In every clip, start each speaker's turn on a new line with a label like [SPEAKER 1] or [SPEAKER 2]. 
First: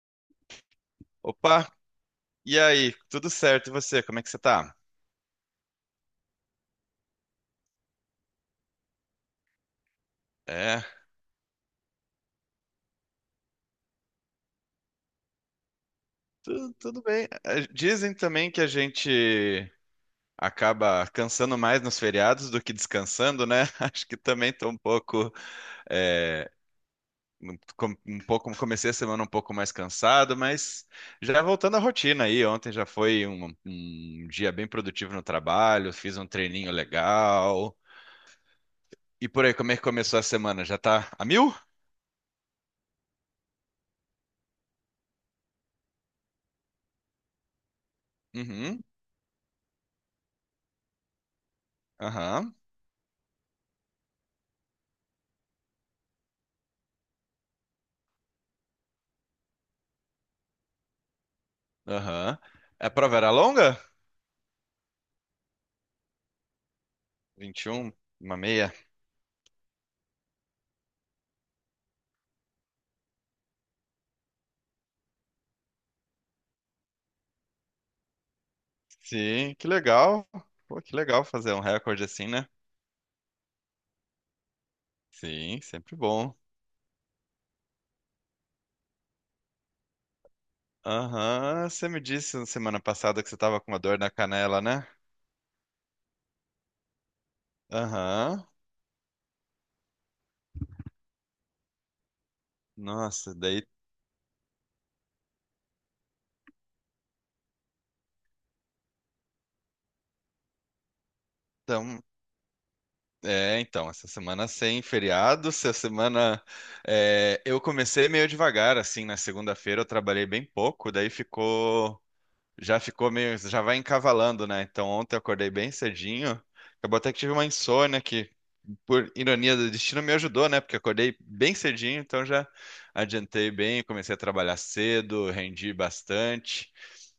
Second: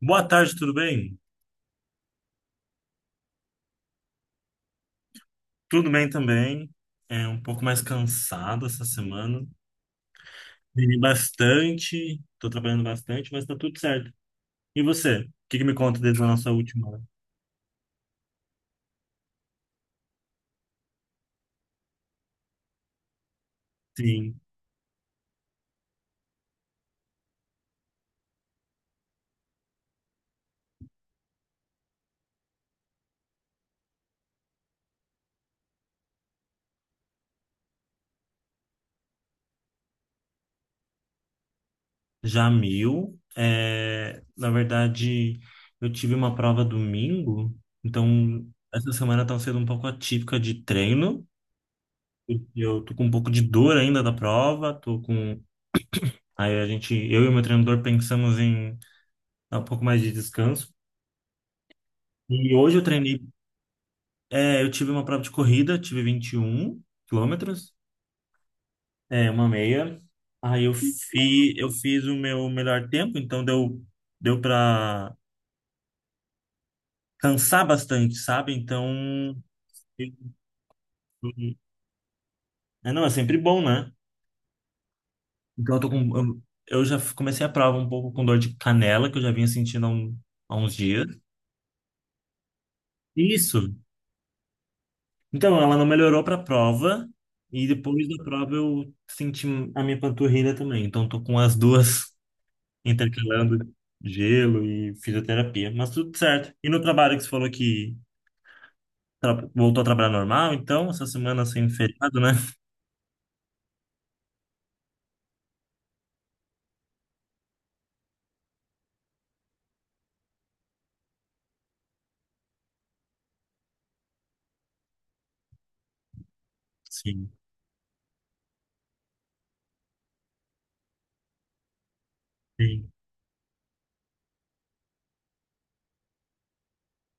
[SPEAKER 1] Boa tarde, tudo bem?
[SPEAKER 2] Opa, e aí? Tudo certo? E você? Como é que você tá?
[SPEAKER 1] Tudo bem também. É um pouco mais cansado essa semana.
[SPEAKER 2] É,
[SPEAKER 1] Dormi bastante, tô trabalhando bastante, mas tá tudo certo. E você? O que que me conta desde a nossa última?
[SPEAKER 2] tudo bem. Dizem também que a gente acaba cansando mais nos feriados do que descansando, né? Acho que
[SPEAKER 1] Sim,
[SPEAKER 2] também tô um pouco, eh, um pouco, comecei a semana um pouco mais cansado, mas já voltando à rotina aí. Ontem já foi um dia bem produtivo no trabalho, fiz um treininho legal. E por aí, como é que começou a semana? Já tá a mil?
[SPEAKER 1] Jamil. É, na verdade, eu tive uma prova domingo, então
[SPEAKER 2] Uhum,
[SPEAKER 1] essa semana tá sendo um pouco atípica de treino. Porque
[SPEAKER 2] aham,
[SPEAKER 1] eu tô com um pouco de dor ainda da prova, tô com. Aí a gente, eu e o meu treinador pensamos em dar um pouco mais de descanso.
[SPEAKER 2] aham.
[SPEAKER 1] E hoje eu
[SPEAKER 2] A prova
[SPEAKER 1] treinei.
[SPEAKER 2] era longa?
[SPEAKER 1] É, eu tive uma prova de corrida, tive 21
[SPEAKER 2] vinte e
[SPEAKER 1] quilômetros,
[SPEAKER 2] um uma meia.
[SPEAKER 1] é, uma meia. Aí eu fiz o meu melhor tempo, então deu para cansar bastante, sabe? Então,
[SPEAKER 2] Sim, que
[SPEAKER 1] eu-
[SPEAKER 2] legal. Pô, que legal fazer um recorde assim, né?
[SPEAKER 1] é, não, é sempre bom, né?
[SPEAKER 2] Sim,
[SPEAKER 1] Então
[SPEAKER 2] sempre bom.
[SPEAKER 1] eu já comecei a prova um pouco com dor de canela, que eu já vinha sentindo há uns dias.
[SPEAKER 2] Aham, você me disse na semana passada que você tava com
[SPEAKER 1] Isso.
[SPEAKER 2] uma dor na canela, né?
[SPEAKER 1] Então, ela não melhorou para a prova, e depois da
[SPEAKER 2] Aham.
[SPEAKER 1] prova eu senti a minha panturrilha também. Então, tô com as duas
[SPEAKER 2] Nossa, daí
[SPEAKER 1] intercalando gelo e fisioterapia, mas tudo certo. E no trabalho que você falou que voltou a trabalhar normal, então, essa semana sem
[SPEAKER 2] então.
[SPEAKER 1] feriado, né?
[SPEAKER 2] É, então, essa semana sem feriado, essa semana. É, eu comecei meio devagar, assim, na segunda-feira eu trabalhei bem pouco, daí ficou. Já ficou meio. Já vai encavalando, né? Então ontem eu acordei bem cedinho. Acabou até que
[SPEAKER 1] Sim,
[SPEAKER 2] tive uma insônia que, por ironia do destino, me ajudou, né? Porque acordei bem cedinho, então já
[SPEAKER 1] sim,
[SPEAKER 2] adiantei bem, comecei a trabalhar cedo, rendi bastante.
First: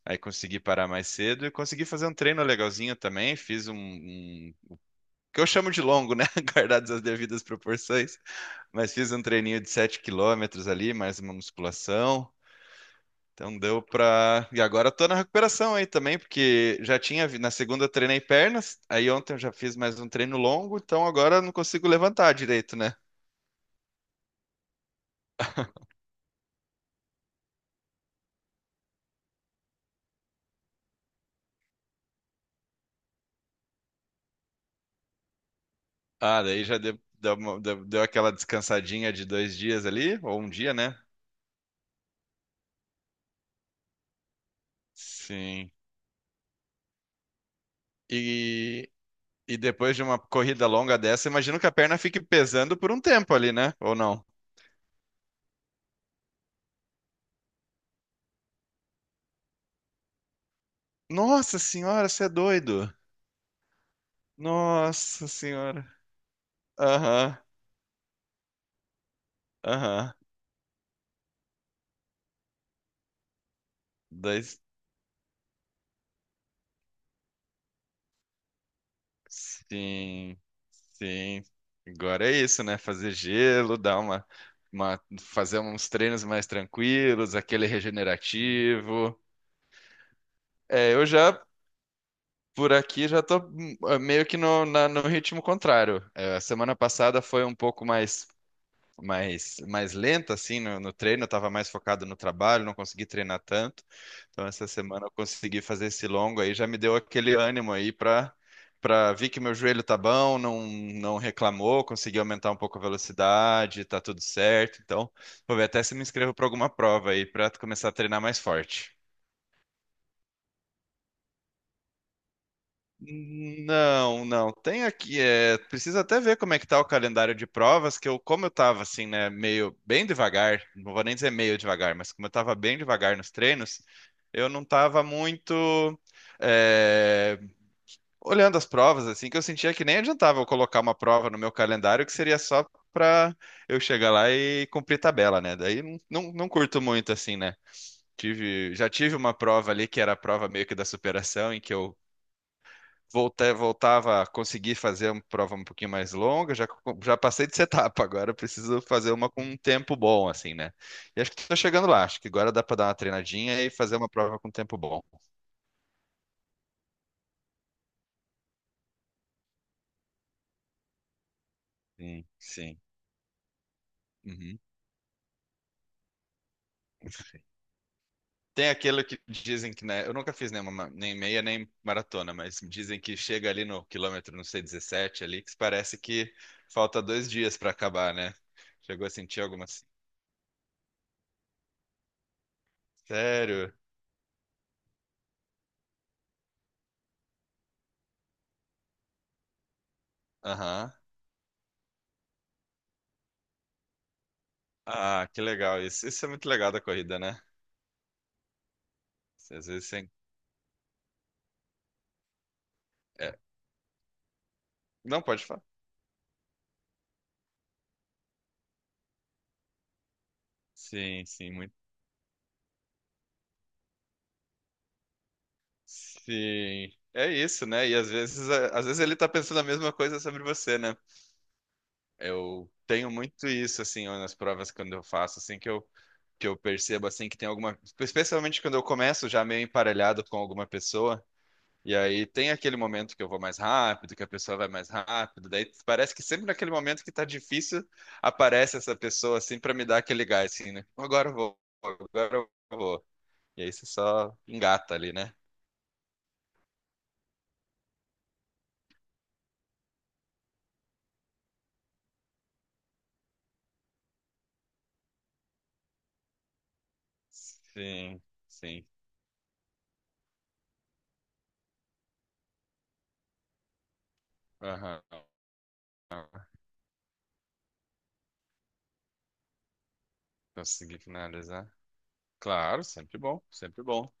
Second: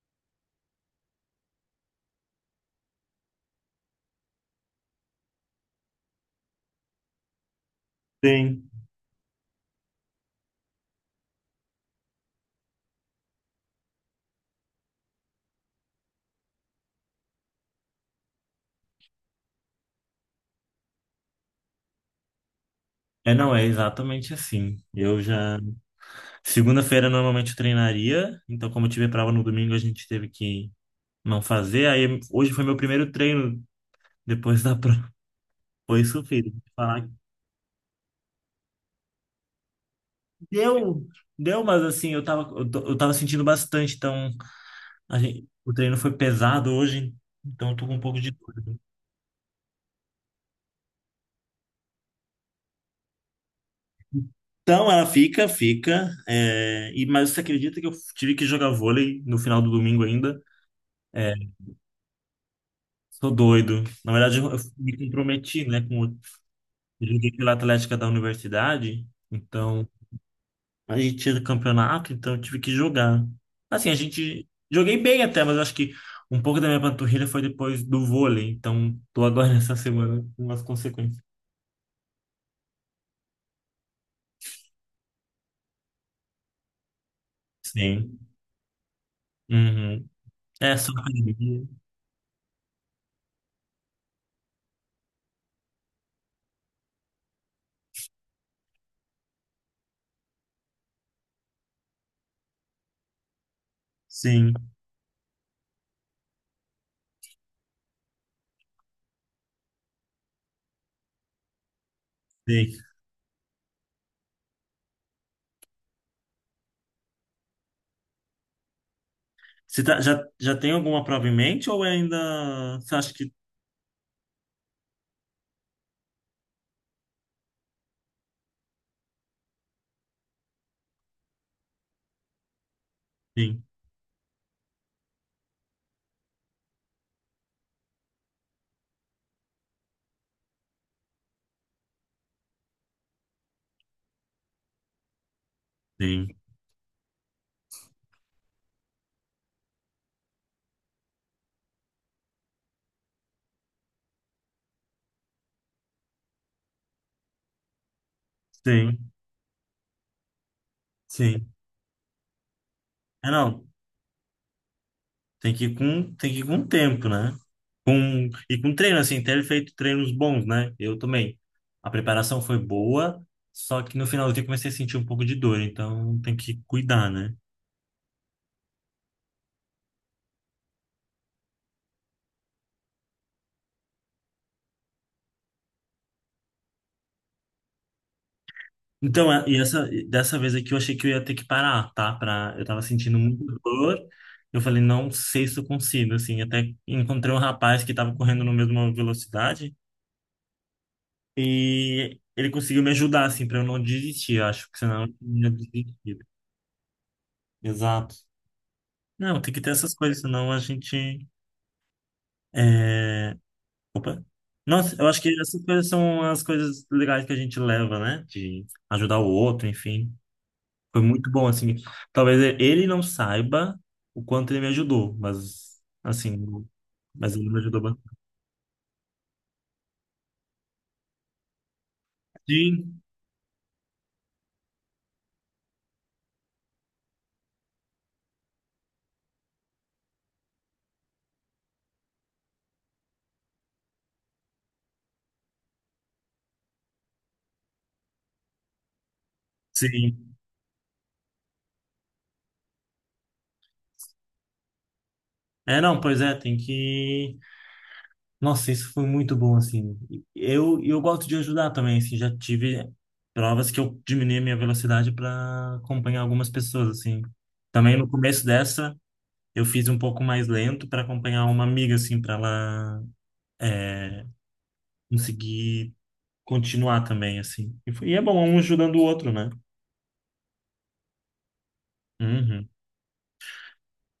[SPEAKER 2] Aí consegui parar mais cedo e consegui fazer um treino legalzinho também. Fiz um que eu chamo de longo, né? Guardadas as devidas proporções.
[SPEAKER 1] sim.
[SPEAKER 2] Mas fiz um treininho de 7 quilômetros ali, mais uma musculação. Então deu pra. E agora eu tô na recuperação aí também, porque já tinha. Na segunda eu treinei pernas, aí ontem eu já fiz mais um treino longo, então agora eu não consigo levantar direito, né?
[SPEAKER 1] É, não, é exatamente assim. Eu já. Segunda-feira normalmente eu treinaria, então, como eu tive prova no domingo, a gente teve que não fazer. Aí hoje foi meu primeiro treino depois da prova. Foi
[SPEAKER 2] Ah,
[SPEAKER 1] sofrido.
[SPEAKER 2] daí já deu,
[SPEAKER 1] Falar que
[SPEAKER 2] deu, uma- deu- deu aquela descansadinha de 2 dias ali, ou um dia, né?
[SPEAKER 1] deu, deu, mas assim, eu tava sentindo bastante, então. A gente,
[SPEAKER 2] Sim.
[SPEAKER 1] o treino foi pesado hoje, então eu tô com um pouco de dúvida.
[SPEAKER 2] E, e depois de uma corrida longa dessa, imagino que a perna fique pesando por um tempo ali, né? Ou não?
[SPEAKER 1] Então ela fica, mas você acredita que eu tive que jogar vôlei no final do domingo ainda? É,
[SPEAKER 2] Nossa senhora, você é doido.
[SPEAKER 1] sou doido. Na verdade, eu me
[SPEAKER 2] Nossa
[SPEAKER 1] comprometi, né?
[SPEAKER 2] senhora.
[SPEAKER 1] Eu joguei
[SPEAKER 2] Aham,
[SPEAKER 1] pela Atlética da universidade, então
[SPEAKER 2] aham.
[SPEAKER 1] a gente tinha campeonato, então eu tive que jogar. Assim, a
[SPEAKER 2] Daí,
[SPEAKER 1] gente joguei bem até, mas eu acho que um pouco da minha panturrilha foi depois do vôlei, então tô agora nessa semana
[SPEAKER 2] sim,
[SPEAKER 1] com as consequências.
[SPEAKER 2] sim. Agora é isso, né? Fazer gelo, fazer uns treinos mais tranquilos, aquele
[SPEAKER 1] Sim.
[SPEAKER 2] regenerativo.
[SPEAKER 1] Uhum. É só
[SPEAKER 2] É, eu já
[SPEAKER 1] academia.
[SPEAKER 2] Por aqui já tô meio que no ritmo contrário. É, a semana passada foi um pouco mais mais lenta assim no treino, eu tava mais focado no trabalho, não consegui treinar tanto. Então
[SPEAKER 1] Sim,
[SPEAKER 2] essa semana eu consegui fazer esse longo aí, já me deu aquele ânimo aí para ver que meu joelho tá bom, não reclamou, consegui aumentar um
[SPEAKER 1] sim.
[SPEAKER 2] pouco a velocidade, tá tudo certo. Então, vou ver até se me inscrevo para alguma prova aí para começar a treinar mais forte.
[SPEAKER 1] Já, já tem alguma prova em mente ou ainda você acha que
[SPEAKER 2] Não, não. Tem aqui, é, precisa até ver como é que tá o calendário de provas, que eu, como eu tava assim, né, meio bem devagar, não vou nem dizer meio devagar, mas como eu tava bem devagar nos
[SPEAKER 1] sim,
[SPEAKER 2] treinos, eu não tava muito é, olhando as provas, assim, que eu sentia que nem adiantava eu colocar uma prova no meu calendário, que seria só pra eu chegar lá e cumprir tabela, né? Daí
[SPEAKER 1] sim,
[SPEAKER 2] não curto muito, assim, né? Tive, já tive uma prova ali que era a prova meio que da superação, em que eu voltei, voltava a conseguir fazer uma prova um pouquinho mais longa, já, já passei de etapa, agora eu preciso
[SPEAKER 1] sim,
[SPEAKER 2] fazer uma com um tempo bom, assim, né? E acho que
[SPEAKER 1] sim.
[SPEAKER 2] estou chegando lá, acho que agora dá para dar uma
[SPEAKER 1] É,
[SPEAKER 2] treinadinha
[SPEAKER 1] não,
[SPEAKER 2] e fazer uma prova com tempo bom.
[SPEAKER 1] tem que tem que ir com tempo, né? Com, e com treino, assim, ter feito treinos bons, né? Eu também. A
[SPEAKER 2] Sim,
[SPEAKER 1] preparação foi
[SPEAKER 2] sim.
[SPEAKER 1] boa, só que no final finalzinho eu
[SPEAKER 2] Uhum.
[SPEAKER 1] comecei a sentir um pouco de dor, então tem que cuidar, né?
[SPEAKER 2] Tem aquele que dizem que, né? Eu nunca fiz nenhuma, nem meia nem maratona, mas dizem que chega ali no quilômetro, não sei, 17 ali, que parece que falta 2 dias para acabar, né? Chegou a sentir
[SPEAKER 1] E
[SPEAKER 2] alguma, assim?
[SPEAKER 1] essa, dessa vez aqui eu achei que eu ia ter que parar, tá? Pra, eu tava sentindo muito
[SPEAKER 2] Sério?
[SPEAKER 1] dor. Eu falei, não sei se eu consigo, assim. Até encontrei um rapaz que tava correndo na mesma velocidade
[SPEAKER 2] Aham.
[SPEAKER 1] e ele conseguiu me ajudar, assim, pra eu não desistir. Eu acho que senão eu
[SPEAKER 2] Ah, que
[SPEAKER 1] tinha
[SPEAKER 2] legal isso.
[SPEAKER 1] desistido.
[SPEAKER 2] Isso é muito legal da corrida, né?
[SPEAKER 1] Exato. Não, tem
[SPEAKER 2] Você,
[SPEAKER 1] que
[SPEAKER 2] às
[SPEAKER 1] ter
[SPEAKER 2] vezes
[SPEAKER 1] essas
[SPEAKER 2] você...
[SPEAKER 1] coisas, senão a gente.
[SPEAKER 2] é,
[SPEAKER 1] É... Opa. Nossa, eu acho
[SPEAKER 2] Não
[SPEAKER 1] que
[SPEAKER 2] pode
[SPEAKER 1] essas
[SPEAKER 2] falar.
[SPEAKER 1] coisas são as coisas legais que a gente leva, né? De ajudar o outro, enfim. Foi
[SPEAKER 2] Sim,
[SPEAKER 1] muito bom,
[SPEAKER 2] sim, muito.
[SPEAKER 1] assim. Talvez ele não saiba o quanto ele me ajudou, mas, assim,
[SPEAKER 2] Sim. É
[SPEAKER 1] mas ele me
[SPEAKER 2] isso,
[SPEAKER 1] ajudou
[SPEAKER 2] né? E às
[SPEAKER 1] bastante.
[SPEAKER 2] vezes, às vezes ele tá pensando a mesma coisa sobre você, né? Eu
[SPEAKER 1] Sim,
[SPEAKER 2] tenho muito isso, assim, nas provas quando eu faço, assim, que eu percebo, assim, que tem alguma... Especialmente quando eu começo já meio emparelhado com alguma pessoa. E aí tem aquele momento que eu vou mais rápido, que a pessoa vai mais rápido, daí parece que sempre naquele momento que tá difícil, aparece essa pessoa assim pra me dar aquele
[SPEAKER 1] sim.
[SPEAKER 2] gás assim, né? Agora eu vou. E aí você só engata ali, né?
[SPEAKER 1] É, não, pois é, tem que... Nossa, isso foi muito bom, assim. Eu gosto de ajudar também, assim, já tive provas que eu diminui a minha velocidade para acompanhar algumas pessoas, assim. Também no
[SPEAKER 2] Sim,
[SPEAKER 1] começo
[SPEAKER 2] sim.
[SPEAKER 1] dessa, eu fiz um pouco mais lento para acompanhar uma amiga, assim, para ela é,
[SPEAKER 2] Aham.
[SPEAKER 1] conseguir continuar também, assim. Foi, e é bom, um ajudando o outro, né?
[SPEAKER 2] Consegui finalizar.
[SPEAKER 1] Uhum.
[SPEAKER 2] Claro, sempre bom, sempre bom.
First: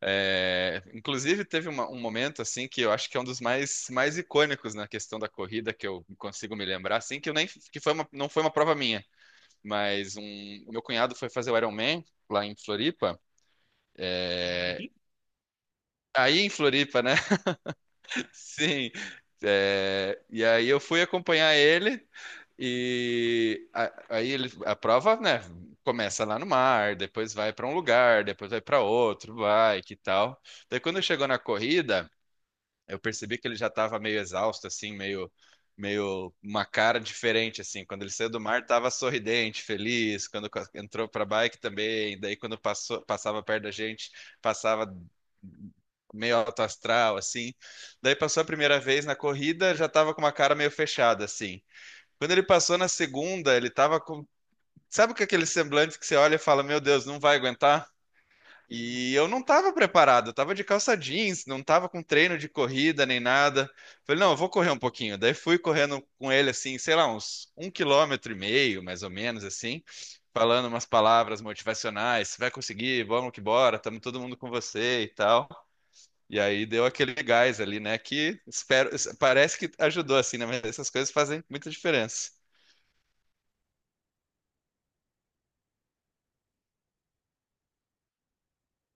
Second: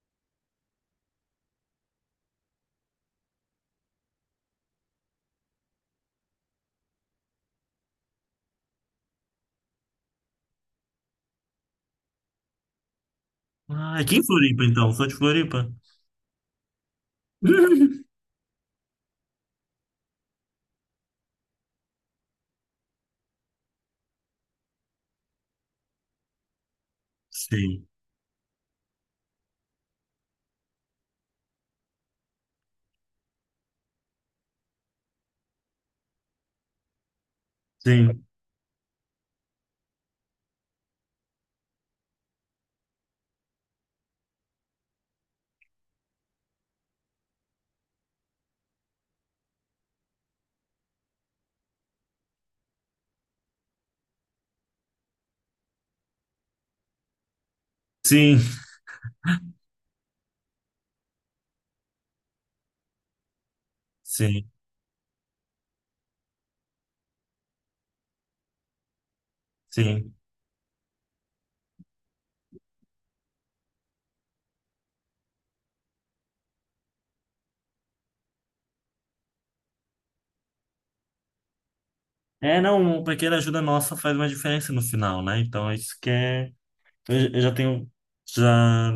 [SPEAKER 2] É, inclusive teve um momento assim que eu acho que é um dos mais, mais icônicos na questão da corrida que eu consigo me lembrar, assim que eu nem que foi uma, não foi uma prova minha. Mas um, meu cunhado foi fazer o Iron Man lá em Floripa.
[SPEAKER 1] Ah, aqui em Floripa, então. Sou de Floripa.
[SPEAKER 2] Aí em Floripa, né? Sim. É, e aí eu fui acompanhar ele aí ele, a prova, né? Começa lá no mar, depois vai para um
[SPEAKER 1] Sim,
[SPEAKER 2] lugar, depois vai para outro, vai que tal. Daí quando chegou na corrida, eu percebi que ele já estava meio exausto, assim, meio uma cara diferente, assim. Quando ele
[SPEAKER 1] sim,
[SPEAKER 2] saiu do mar, estava sorridente, feliz. Entrou para a bike também. Daí, passava perto da gente, passava meio alto astral, assim. Daí, passou a primeira vez na corrida, já estava com uma cara meio fechada, assim. Quando ele passou na segunda, ele estava com. Sabe com aquele semblante que você olha e fala: Meu Deus, não vai aguentar?
[SPEAKER 1] sim,
[SPEAKER 2] E eu não estava preparado, eu estava de calça jeans, não estava com treino de corrida nem nada. Falei, não, eu vou
[SPEAKER 1] sim,
[SPEAKER 2] correr um pouquinho. Daí fui correndo com ele assim, sei lá, uns um quilômetro e meio, mais ou menos assim,
[SPEAKER 1] sim.
[SPEAKER 2] falando umas palavras motivacionais, você vai conseguir, vamos que bora, estamos todo mundo com você e tal. E aí deu aquele gás ali, né? Que espero, parece que ajudou assim, né? Mas essas coisas fazem muita diferença.
[SPEAKER 1] É, não, uma pequena ajuda nossa faz uma diferença no final, né? Então, é isso que é... eu já tenho... Já,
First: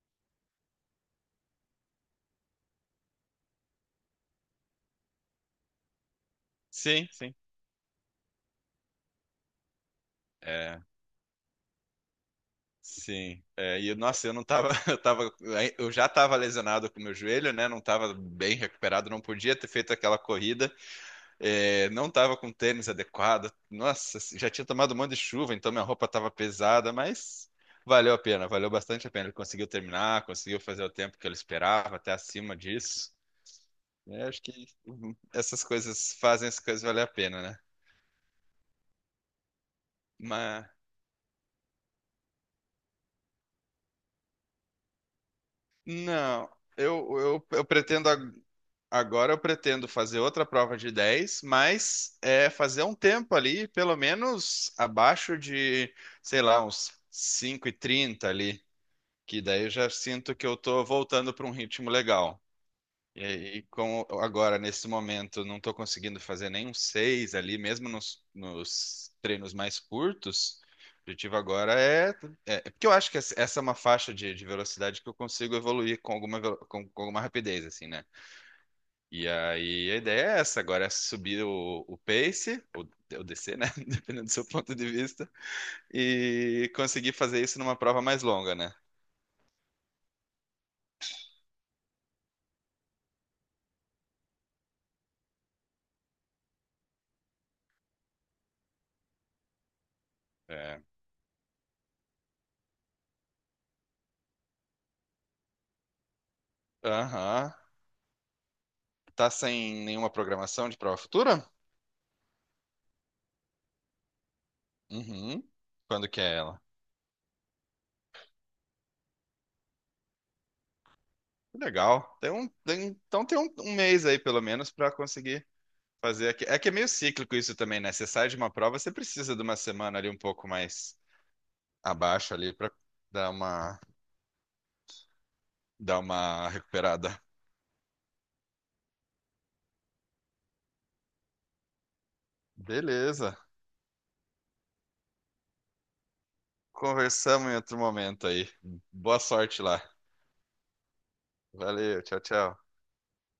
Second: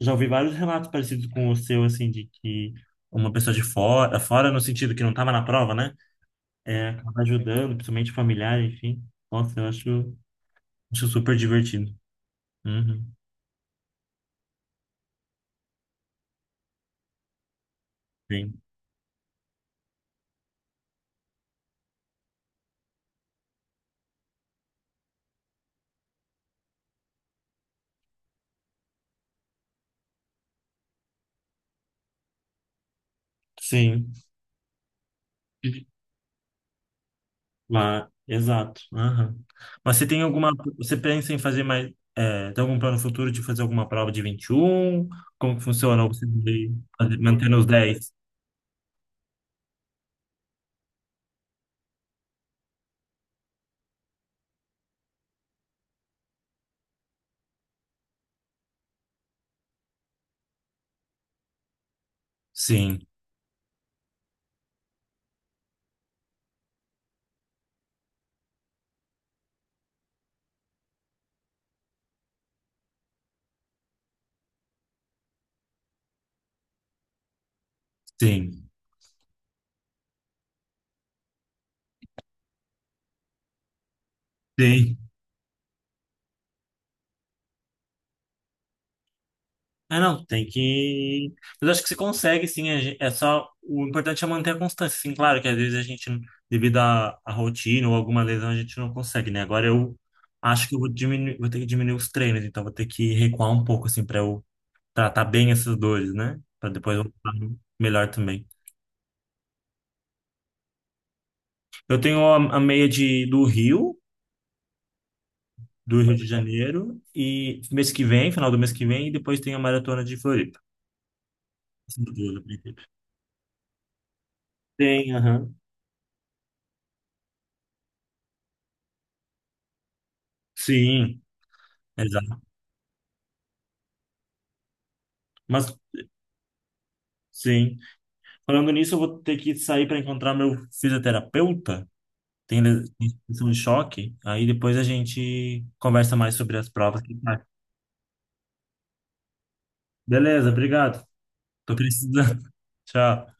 [SPEAKER 1] já ouvi vários relatos parecidos com o seu, assim, de que uma pessoa de fora, fora no sentido que não estava na prova, né? É,
[SPEAKER 2] Sim,
[SPEAKER 1] acaba
[SPEAKER 2] sim.
[SPEAKER 1] ajudando, principalmente familiar, enfim. Nossa, acho super divertido. Uhum.
[SPEAKER 2] Sim, é, e nossa, eu não tava, eu tava, eu já tava lesionado com o meu joelho, né? Não tava bem
[SPEAKER 1] Sim,
[SPEAKER 2] recuperado, não podia ter feito aquela corrida, é, não tava com tênis adequado. Nossa, já tinha tomado um monte de chuva, então minha roupa tava pesada, mas valeu a pena, valeu bastante a pena. Ele conseguiu terminar, conseguiu fazer o tempo que ele esperava, até acima disso.
[SPEAKER 1] sim.
[SPEAKER 2] É, acho que essas coisas fazem as coisas valer a pena, né?
[SPEAKER 1] Lá, exato. Aham. Mas você tem alguma.
[SPEAKER 2] Mas
[SPEAKER 1] Você pensa em fazer mais. É, tem algum plano futuro de fazer alguma prova de 21? Como que funciona? Ou Você
[SPEAKER 2] não,
[SPEAKER 1] vai fazer- mantendo os
[SPEAKER 2] eu pretendo.
[SPEAKER 1] 10?
[SPEAKER 2] Agora eu pretendo fazer outra prova de 10, mas é, fazer um tempo ali, pelo menos abaixo de, sei lá, uns 5:30 ali, que daí eu já sinto que eu tô voltando para um ritmo legal.
[SPEAKER 1] Sim,
[SPEAKER 2] E, e com, agora, nesse momento, não estou conseguindo fazer nem um 6 ali, mesmo nos treinos mais curtos. O objetivo agora é, é. É, porque eu acho que essa é uma faixa de velocidade que eu consigo evoluir com alguma, com alguma rapidez, assim, né?
[SPEAKER 1] sim,
[SPEAKER 2] E aí a ideia é essa, agora é subir o pace, ou descer, né? Dependendo do seu ponto de
[SPEAKER 1] sim.
[SPEAKER 2] vista, e conseguir fazer isso numa prova mais longa, né?
[SPEAKER 1] Ah, não, tem que. Mas acho que você consegue, sim. É só. O importante é manter a constância. Sim, claro que às vezes a gente, devido à, à rotina ou alguma lesão, a gente não consegue, né? Agora eu acho que eu
[SPEAKER 2] É.
[SPEAKER 1] vou diminuir, vou ter que diminuir os treinos, então vou ter que recuar um pouco, assim, para eu tratar bem essas dores, né? Pra depois voltar
[SPEAKER 2] Aham.
[SPEAKER 1] melhor também.
[SPEAKER 2] Tá sem nenhuma programação de prova futura?
[SPEAKER 1] Eu tenho a meia de,
[SPEAKER 2] Uhum.
[SPEAKER 1] do
[SPEAKER 2] Quando
[SPEAKER 1] Rio
[SPEAKER 2] que
[SPEAKER 1] de
[SPEAKER 2] é ela?
[SPEAKER 1] Janeiro, e mês que vem, final do mês que vem, e depois tem a maratona de Floripa.
[SPEAKER 2] Que
[SPEAKER 1] Essas
[SPEAKER 2] legal. Tem
[SPEAKER 1] duas eu
[SPEAKER 2] um,
[SPEAKER 1] pretendo.
[SPEAKER 2] então tem um, um mês aí, pelo menos, para
[SPEAKER 1] Tem,
[SPEAKER 2] conseguir
[SPEAKER 1] aham.
[SPEAKER 2] fazer aqui. É que é meio cíclico isso também, né? Você sai de uma prova, você precisa de uma semana ali um pouco mais
[SPEAKER 1] Sim,
[SPEAKER 2] abaixo
[SPEAKER 1] exato.
[SPEAKER 2] ali para dar uma,
[SPEAKER 1] Mas,
[SPEAKER 2] dar uma recuperada.
[SPEAKER 1] sim. Falando nisso, eu vou ter que sair para encontrar meu fisioterapeuta. Tem
[SPEAKER 2] Beleza.
[SPEAKER 1] questão de choque. Aí depois a gente conversa mais sobre as provas. Que tá.
[SPEAKER 2] Conversamos em outro momento aí. Boa sorte lá.
[SPEAKER 1] Beleza, obrigado. Tô
[SPEAKER 2] Valeu, tchau,
[SPEAKER 1] precisando.
[SPEAKER 2] tchau.
[SPEAKER 1] Tchau.